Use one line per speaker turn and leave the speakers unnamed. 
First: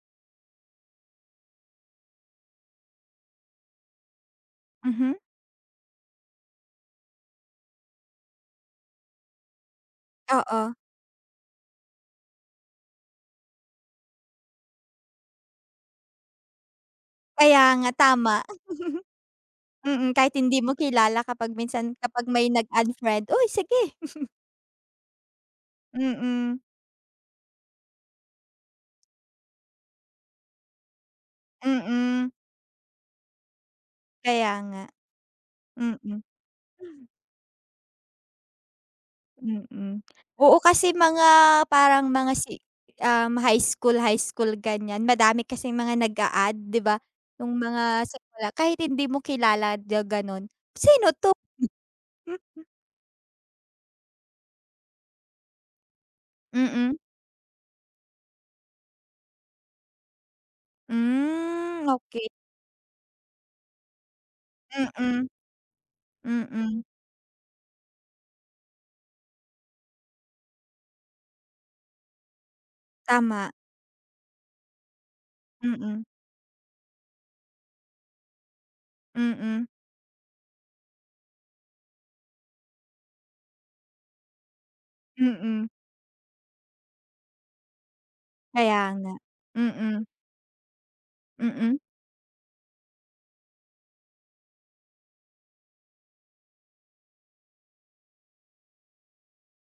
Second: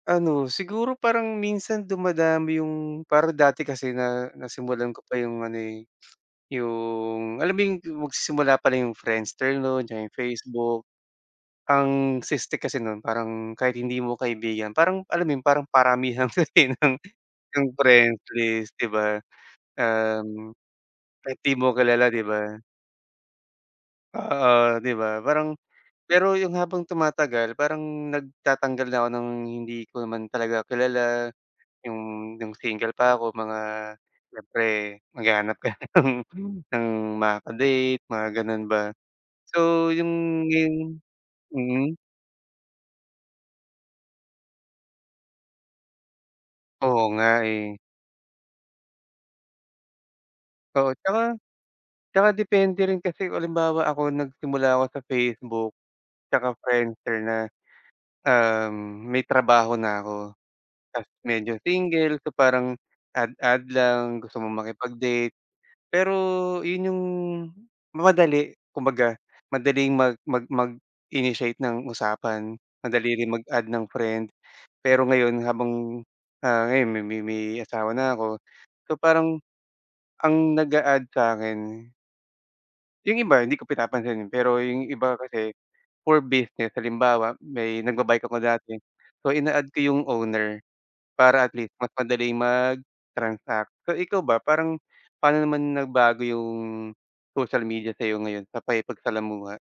Ano, siguro parang minsan dumadami yung para dati kasi na, nasimulan ko pa
Mhm.
yung ano, eh, yung alam mo yung dim magsisimula pala yung Friendster no'n 'tsaka yung
Oo.
Facebook. Ang siste kasi no'n, parang kahit hindi mo kaibigan, parang alam mo yun, parang paramihan kasi ng
Kaya
yung
nga,
friend
tama.
list 'di ba?
Mm, kahit
Um,
hindi mo kilala
kahit
kapag
di mo
minsan,
kilala, 'di
kapag may
ba?
nag-add friend, "uy, sige!"
Oo, 'di ba? Parang pero yung
Mm.
habang tumatagal parang nagtatanggal na ako ng hindi ko naman talaga kilala. Yung,
Mm.
nung single pa ako mga
Kaya
siyempre,
nga,
maghahanap ka
mm. Hmm.
ng ng makaka-date, mga gano'n ba, so
Mm.
yung
Oo kasi,
yung,
mga
mm.
parang mga si um, high school high school ganyan, madami kasing mga nag-a-add 'di ba?
Oo nga,
Yung
eh.
mga simula, kahit hindi mo kilala, di ba gano'n,
Oo
"sino to?"
'tsaka, tsaka depende rin kasi kung halimbawa ako nagsimula ako sa Facebook, 'tsaka
Mm.
Friendster na. Um, may trabaho na ako, ta's medyo
Hmm,
single
okey.
so parang add-add lang, gusto mong
Mm.
makipag-date, pero
Mm.
yun yung madali, kumbaga madaling mag mag mag-initiate ng usapan. Madali rin
Tama.
mag-add ng friend, pero ngayon habang,
Mm.
ah, ngayon may may may asawa na ako so parang
Mm.
ang nag-a-add sa'kin yung iba hindi ko pinapansinin, pero yung iba kasi,
Mm.
for business, halimbawa, may nagba-bike ako dati,
Kaya nga,
so ina-add ko yung
mm.
owner, para at least
Mm?
mas madali mag-transact. So ikaw ba, parang pa'no naman nagbago yung social media sa'yo ngayon, sa pakikipagsalamuha?